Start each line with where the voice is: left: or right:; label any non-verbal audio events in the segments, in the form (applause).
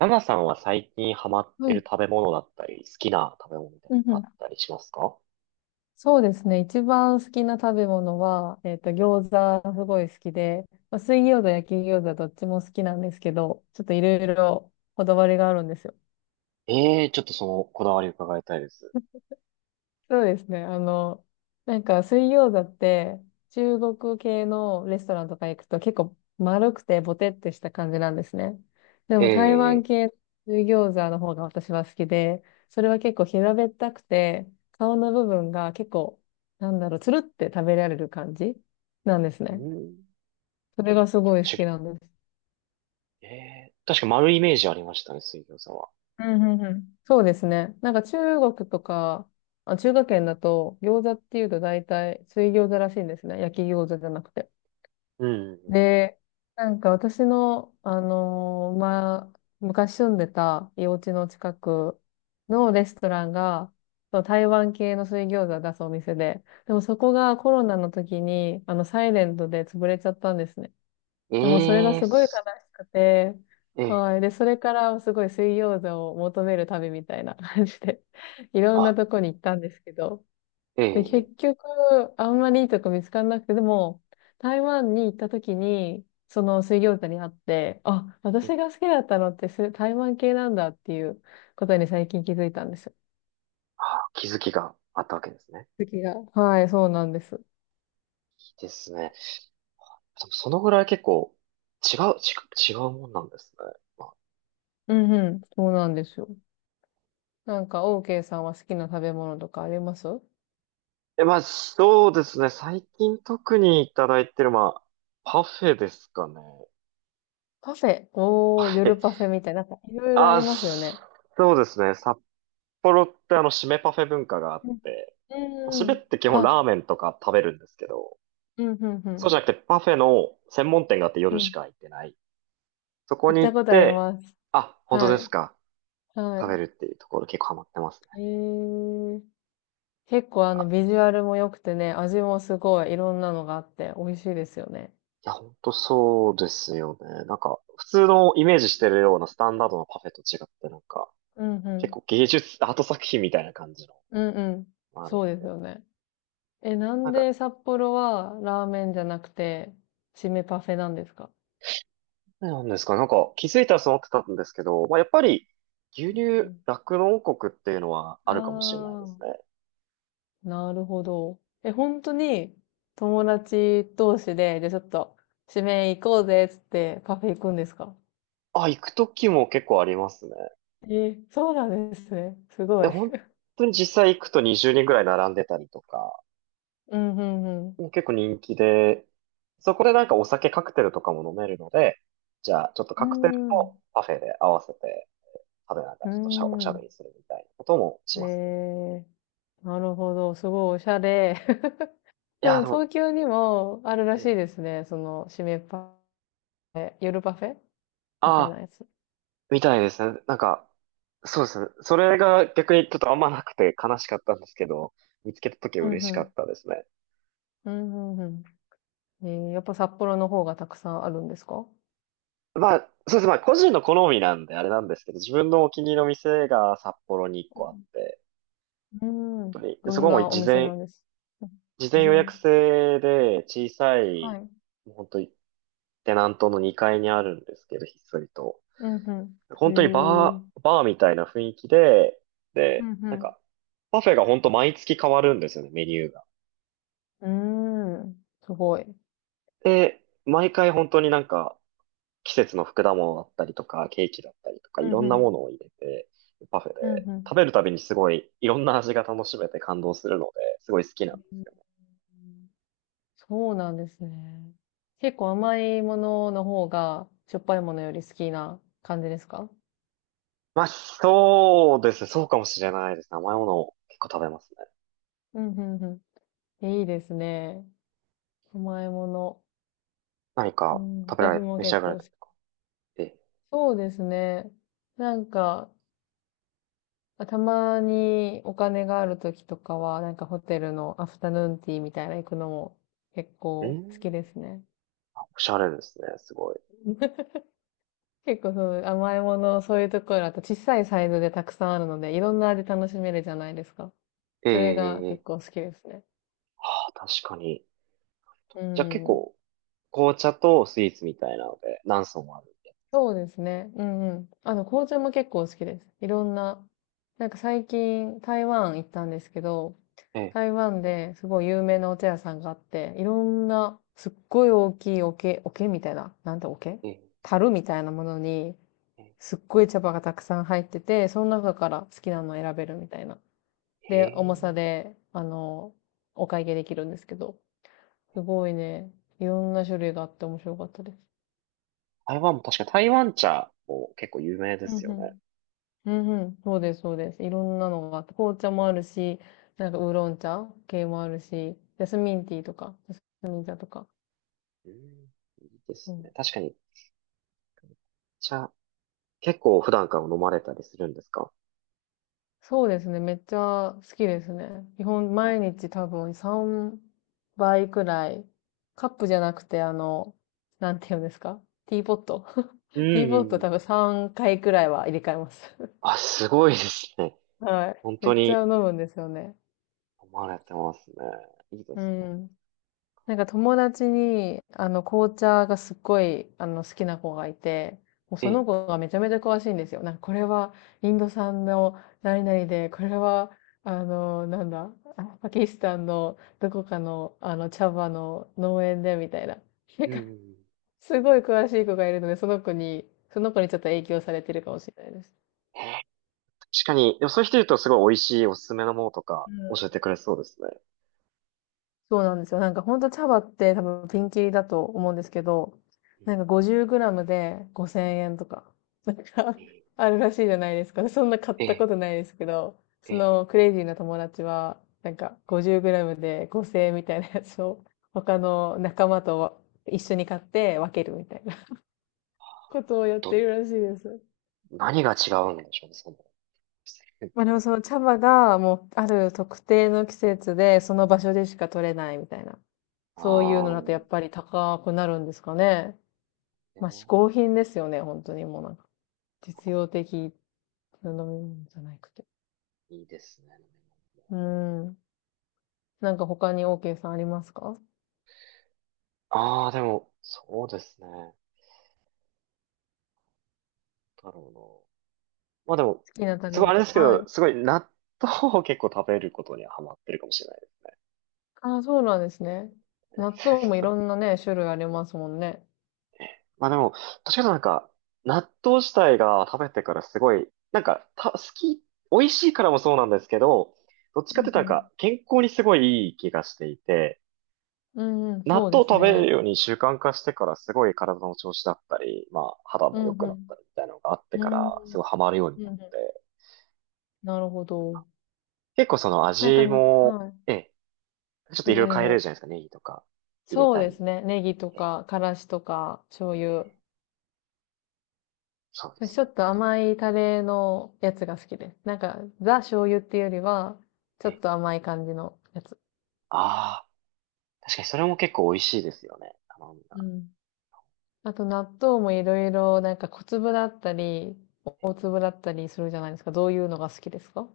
right: ナナさんは最近ハマっ
left: は
right: て
left: い。
right: る食べ物だったり、好きな食べ物みたい
left: うん
right: なの
left: う
right: があっ
left: ん。
right: たりしますか？
left: そうですね。一番好きな食べ物は、餃子すごい好きで、まあ、水餃子、焼き餃子どっちも好きなんですけど、ちょっといろいろこだわりがあるんですよ。
right: ええー、ちょっとそのこだわり伺いたいです。
left: そうですね。なんか水餃子って中国系のレストランとか行くと結構丸くてボテってした感じなんですね。でも台湾
right: ええ
left: 系の水餃子の方が私は好きで、それは結構平べったくて、顔の部分が結構、なんだろう、つるって食べられる感じなんです
right: ー、う
left: ね。
right: ん、
left: それがすごい好
right: ち、
left: きなんです。
right: ええー、確か丸いイメージありましたね、水餃子は。
left: うんうんうん。そうですね。なんか中国とか、あ、中華圏だと餃子っていうと大体水餃子らしいんですね。焼き餃子じゃなくて。
right: うん、うん、
left: で、なんか私の、まあ、昔住んでたお家の近くのレストランが、そう台湾系の水餃子を出すお店で、でもそこがコロナの時に、サイレントで潰れちゃったんですね。
right: うん。
left: でもそれが
right: ええー、
left: すごい悲し
right: す、
left: くて、
right: ええ
left: は
right: ー、
left: い。で、それからすごい水餃子を求める旅みたいな感じで、(laughs) いろんな
right: あ、
left: とこに行ったんですけど、で、
right: ええ
left: 結局、あんまりいいとこ見つからなくて、でも、台湾に行った時に、その水餃子に会って、あ、
right: ー、う
left: 私
right: ん、
left: が好きだったのってす台湾系なんだっていうことに最近気づいたんですよ。
right: あ、気づきがあったわけですね。
left: 次が。はい、そうなんです。
right: いいですね。でもそのぐらい結構違うもんなんですね。
left: うんうん、そうなんですよ。なんか、OK さんは好きな食べ物とかあります？
right: まあ、そうですね。最近特にいただいてる、まあ、パフェですかね。
left: パフェ。
right: パ
left: おー、
right: フェ。
left: 夜パフェみたいな、なんかいろいろあり
right: あ、
left: ますよね。
right: そうですね。札幌って締めパフェ文化があっ
left: うん
right: て、
left: うん
right: 締
left: う
right: め
left: ん。
right: って基本
left: あ、
right: ラーメンとか食べるんですけど、
left: うんうんう
right: そうじ
left: ん。
right: ゃなくてパフェの専門店があって
left: う
right: 夜し
left: ん。
right: か開いてない。そこ
left: 行っ
right: に
left: た
right: 行っ
left: ことあり
right: て、
left: ます。
right: あ、本当
left: は
right: です
left: い。
right: か？
left: は
right: 食べ
left: い。
right: るっていうところ結構ハマってますね。
left: へえ。結構あの
right: あ、
left: ビジュアルも良くてね、味もすごいいろんなのがあって美味しいですよね。
right: いや、本当そうですよね。普通のイメージしてるようなスタンダードなパフェと違って、なんか、
left: うんう
right: 結
left: ん。
right: 構芸術、アート作品みたいな感じの、
left: うんうん。
right: あれ
left: そう
right: み
left: で
right: たい
left: す
right: な。
left: よね。え、な
right: な
left: ん
right: んか、
left: で札幌はラーメンじゃなくて、締めパフェなんですか？
right: なんですか、なんか気づいたらそう思ってたんですけど、まあ、やっぱり牛乳、酪農王国っていうのはあるかもしれないです
left: ああ
right: ね。
left: ー、なるほど。え、本当に友達同士で、じゃあちょっと締め行こうぜっつってパフェ行くんですか？
right: あ、行くときも結構ありますね。
left: え、そうなんですね。すご
right: で、
left: い。
right: 本
left: (laughs)
right: 当に実際行くと20人ぐらい並んでたりとか、
left: うんうんうん。
right: もう結構人気で、そこでなんかお酒カクテルとかも飲めるので、じゃあちょっとカクテルとパフェで合わせて食べながら
left: う
right: ちょっとしゃおしゃ
left: ん。う
right: べ
left: ん。
right: りするみたいなこともし
left: え
right: ますね。
left: え、なるほど。すごいおしゃれ。(laughs)
right: い
left: で
right: や、
left: も
right: でも、
left: 東京にもあるらしい
right: ええ、
left: ですね。その、締めパフェ、夜パフェみ
right: あ
left: たいな
right: あ、
left: やつ。
right: みたいですね。なんか、そうですね。それが逆にちょっとあんまなくて悲しかったんですけど、見つけた時は
left: うん
right: 嬉
left: う
right: しかっ
left: ん。
right: たですね。
left: うんうんうん。やっぱ札幌の方がたくさんあるんですか？
right: まあ、そうですね。まあ、個人の好みなんであれなんですけど、自分のお気に入りの店が札幌に1個あっ
left: う
right: て、本
left: ん。うん。
right: 当に。で、
left: ど
right: そ
left: ん
right: こも
left: なお
right: 事
left: 店な
right: 前、
left: んです？うん。
right: 事前予約
left: 全。
right: 制で小さ
left: は
right: い、
left: い。
right: もう本当にテナントの2階にあるんですけど、ひっそりと。
left: うんうん。
right: 本当に
left: へ
right: バ
left: え。
right: ー、バーみたいな雰囲気で、
left: う
right: なん
left: ん
right: か、パフェが本当毎月変わるんですよね、メニューが。
left: うん。うーん。すごい。
right: で、毎回本当になんか、季節の果物だったりとか、ケーキだったりとか、
left: う
right: いろ
left: んう
right: んなも
left: ん。
right: のを入れて、パフェで、
left: うんうん。
right: 食べるたびにすごい、いろんな味が楽しめて感動するので、すごい好きなんです。
left: そうなんですね。結構甘いものの方が、しょっぱいものより好きな感じですか？
right: まあ、そうですね。そうかもしれないです。ね、甘いものを結構食べますね。
left: うん、うん、うん。いいですね。甘いもの。
right: 何
left: う
right: か
left: ん、
right: 食べら
left: 私
right: れ、
left: も
right: 召し
left: 結
right: 上がら
left: 構好
right: れ
left: き。
right: て。
left: そうですね。なんか、たまにお金がある時とかは、なんかホテルのアフタヌーンティーみたいな行くのも結
right: え、う
left: 構好き
right: ん、
left: ですね。
right: おしゃれですね。すごい。
left: (laughs) 結構その甘いもの、そういうところだと小さいサイズでたくさんあるので、いろんな味楽しめるじゃないですか。それが
right: え
left: 結
right: え、
left: 構好きですね。
right: はあ、確かに。
left: う
right: じゃあ結
left: ん。
right: 構、紅茶とスイーツみたいなので、何層もあるんで。
left: そうですね。うんうん。紅茶も結構好きです。いろんな、なんか最近台湾行ったんですけど、
right: ええ、
left: 台湾ですごい有名なお茶屋さんがあって、いろんなすっごい大きい桶、桶みたいな、なんて桶
right: ええ、
left: 樽みたいなものに、
right: え
left: すっごい茶葉がたくさん入ってて、その中から好きなのを選べるみたいな。
right: え、
left: で、
right: へ
left: 重さ
right: え、
left: で、お会計できるんですけど、すごいね、いろんな種類があって面白かったです。
right: 台湾も確か台湾茶も結構有名で
left: うん
right: すよ
left: う
right: ね。
left: ん。うんうん。そうです、そうです。いろんなのがあって、紅茶もあるし、なんかウーロン茶系もあるし、ジャスミンティーとか、ジャスミン茶とか。
right: うん、いいで
left: そ
right: すね。
left: う。
right: 確かに茶、結構普段から飲まれたりするんですか？
left: そうですね、めっちゃ好きですね。基本毎
right: あ、
left: 日多分3倍くらい、カップじゃなくてなんていうんですか？ティーポット。
right: う
left: (laughs) ティーポット多
right: ん。
left: 分3回くらいは入れ替えます。
right: あ、すごいですね。
left: はい。
right: 本
left: め
right: 当
left: っちゃ飲
right: に
left: むんですよね。
right: 飲まれてますね。いいで
left: う
right: すね。
left: ん。なんか友達に、紅茶がすっごい、好きな子がいて、もう
right: え
left: そ
right: え、
left: の子がめちゃめちゃ詳しいんですよ。なんかこれはインド産の何々で、これは、あの、なんだ、あパキスタンのどこかの、茶葉の農園で、みたいな。なん
right: う
left: か、
right: ん。
left: すごい詳しい子がいるので、その子にちょっと影響されてるかもしれないです。
right: へえ、確かに、でもそういう人いるとすごい美味しいおすすめのものとか教えてくれそうですね。
left: そうなんですよ。なんかほんと茶葉って多分ピンキリだと思うんですけど、
right: う
left: な
right: ん、
left: んか50グラムで5000円とか、なん
right: え
left: か
right: え、
left: (laughs) あるらしいじゃないですか。そんな買っ
right: え
left: たこ
right: え、
left: とないですけど、
right: え
left: そ
right: え、
left: のクレイジーな友達は、なんか50グラムで5000円みたいなやつを他の仲間と一緒に買って分けるみたいな (laughs) ことをやって
right: と、
left: るらしいです。
right: 何が違うんでしょうね、その、っ
left: まあで
right: て。
left: もその茶葉がもうある特定の季節でその場所でしか取れないみたいな、そういう
right: ああ、
left: のだとやっぱり高くなるんですかね。
right: え
left: まあ、嗜好
right: え、
left: 品ですよね、本当にもうなんか。実用的な飲み物じゃなくて。
right: いいですね。
left: うーん。なんか他に OK さんありますか？好
right: ああ、でも、そうですね。なんだろうな。まあでも、
left: きな食
right: す
left: べ
right: ごいあ
left: 物。
right: れですけ
left: は
right: ど、
left: い。
right: すごい納豆を結構食べることにはハマってるかもしれない
left: ああ、そうなんですね。
right: ね。
left: 納豆もいろ
right: (laughs)
left: んなね、種類ありますもんね。
right: まあでも、確かになんか、納豆自体が食べてからすごい、なんか、た、好き、美味しいからもそうなんですけど、どっち
left: う
right: かっていうとなんか、
left: ん
right: 健康にすごいいい気がしていて、
left: うん。うんうん、
right: 納
left: そうで
right: 豆を
left: す
right: 食べる
left: ね。
right: ように習慣化してからすごい体の調子だったり、まあ肌
left: う
right: も
left: ん
right: 良くな
left: う
right: った
left: ん。
right: りみたいなのがあっ
left: う
right: て
left: ー
right: か
left: ん。
right: ら、すごいハ
left: う
right: マるように
left: ん
right: な
left: う
right: っ
left: ん。
right: て。
left: なるほど。
right: 結構その
left: なんか
right: 味
left: な、
right: も、
left: は
right: ええ、ちょっ
left: い。
right: と
left: い
right: い
left: ず
right: ろいろ
left: れ
right: 変えれるじ
left: も。
right: ゃないですか。ネギとか入れ
left: そう
right: た
left: で
right: り。
left: すね。ネギと
right: ええ、
left: か、からしとか、醤油。
right: そうです
left: ちょ
right: ね。
left: っと甘いタレのやつが好きです。なんか、ザ醤油っていうよりは、ちょ
right: え
left: っ
right: え、
left: と甘い感じのやつ。
right: ああ、確かにそれも結構美味しいですよね。あの、
left: うん。あと納豆もいろいろ、なんか小粒だったり、大粒だったりするじゃないですか。どういうのが好きですか？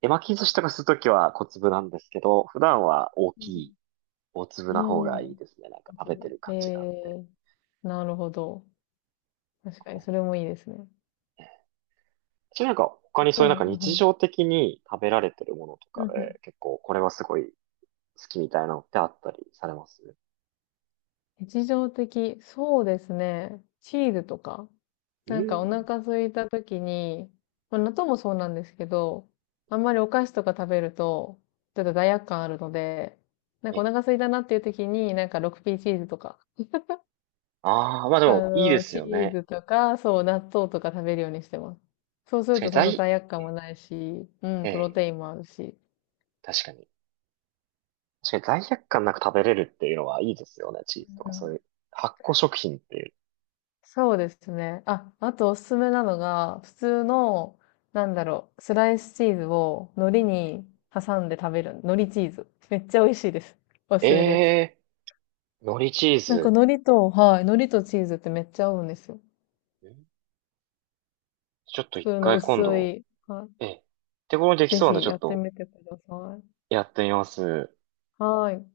right: 手巻き寿司とかするときは小粒なんですけど、普段は大
left: う
right: きい、
left: ん
right: 大粒な方が
left: う
right: いい
left: ん。
right: ですね。なんか
left: 大
right: 食べて
left: 粒。
right: る感じがあって。
left: なるほど。確か
right: こ
left: に、
right: う、
left: それもいいですね。
right: ええ、ちなみになんか他に
left: う
right: そういうなん
left: ん、
right: か
left: うん、う
right: 日
left: ん。
right: 常的に食べられてるものと
left: うん
right: か
left: うん。
right: で、結構これはすごい好きみたいなのってあったりされます？
left: 日常的、そうですね。チーズとか。
right: う
left: なんかお
right: ん。
left: 腹空いた時に、まあ、納豆もそうなんですけど、あんまりお菓子とか食べると、ちょっと罪悪感あるので、なんかお
right: え、
left: 腹空いたなっていう時に、なんか 6P チーズとか、
right: ああ、まあでもいいです
left: チ
right: よ
left: ー
right: ね。
left: ズとか、そう、納豆とか食べるようにしてます。そうす
right: 確
left: る
right: かに
left: とそんな
right: 在、
left: 罪悪感もないし、うん、
right: え
left: プロ
right: え、
left: テインもあるし。
right: 確かに。確かに罪悪感なく食べれるっていうのはいいですよね。チーズと
left: う
right: かそうい
left: ん。
right: う発酵食品っていう。
left: そうですね。あ、あとおすすめなのが、普通の、なんだろう、スライスチーズを海苔に挟んで食べる、海苔チーズ。めっちゃ美味しいです。お
right: え
left: すすめです。
right: え、海苔チー
left: なんか
right: ズ。
left: 海苔と、はい、海苔とチーズってめっちゃ合うんですよ。
right: ん、ちょっ
left: 普
right: と一
left: 通の
right: 回
left: 薄
right: 今度、
left: い。はい。
right: ええ、手頃にでき
left: ぜ
right: そうなんで
left: ひ
right: ちょ
left: や
right: っ
left: って
right: と
left: みてください。
right: やってみます。
left: はい。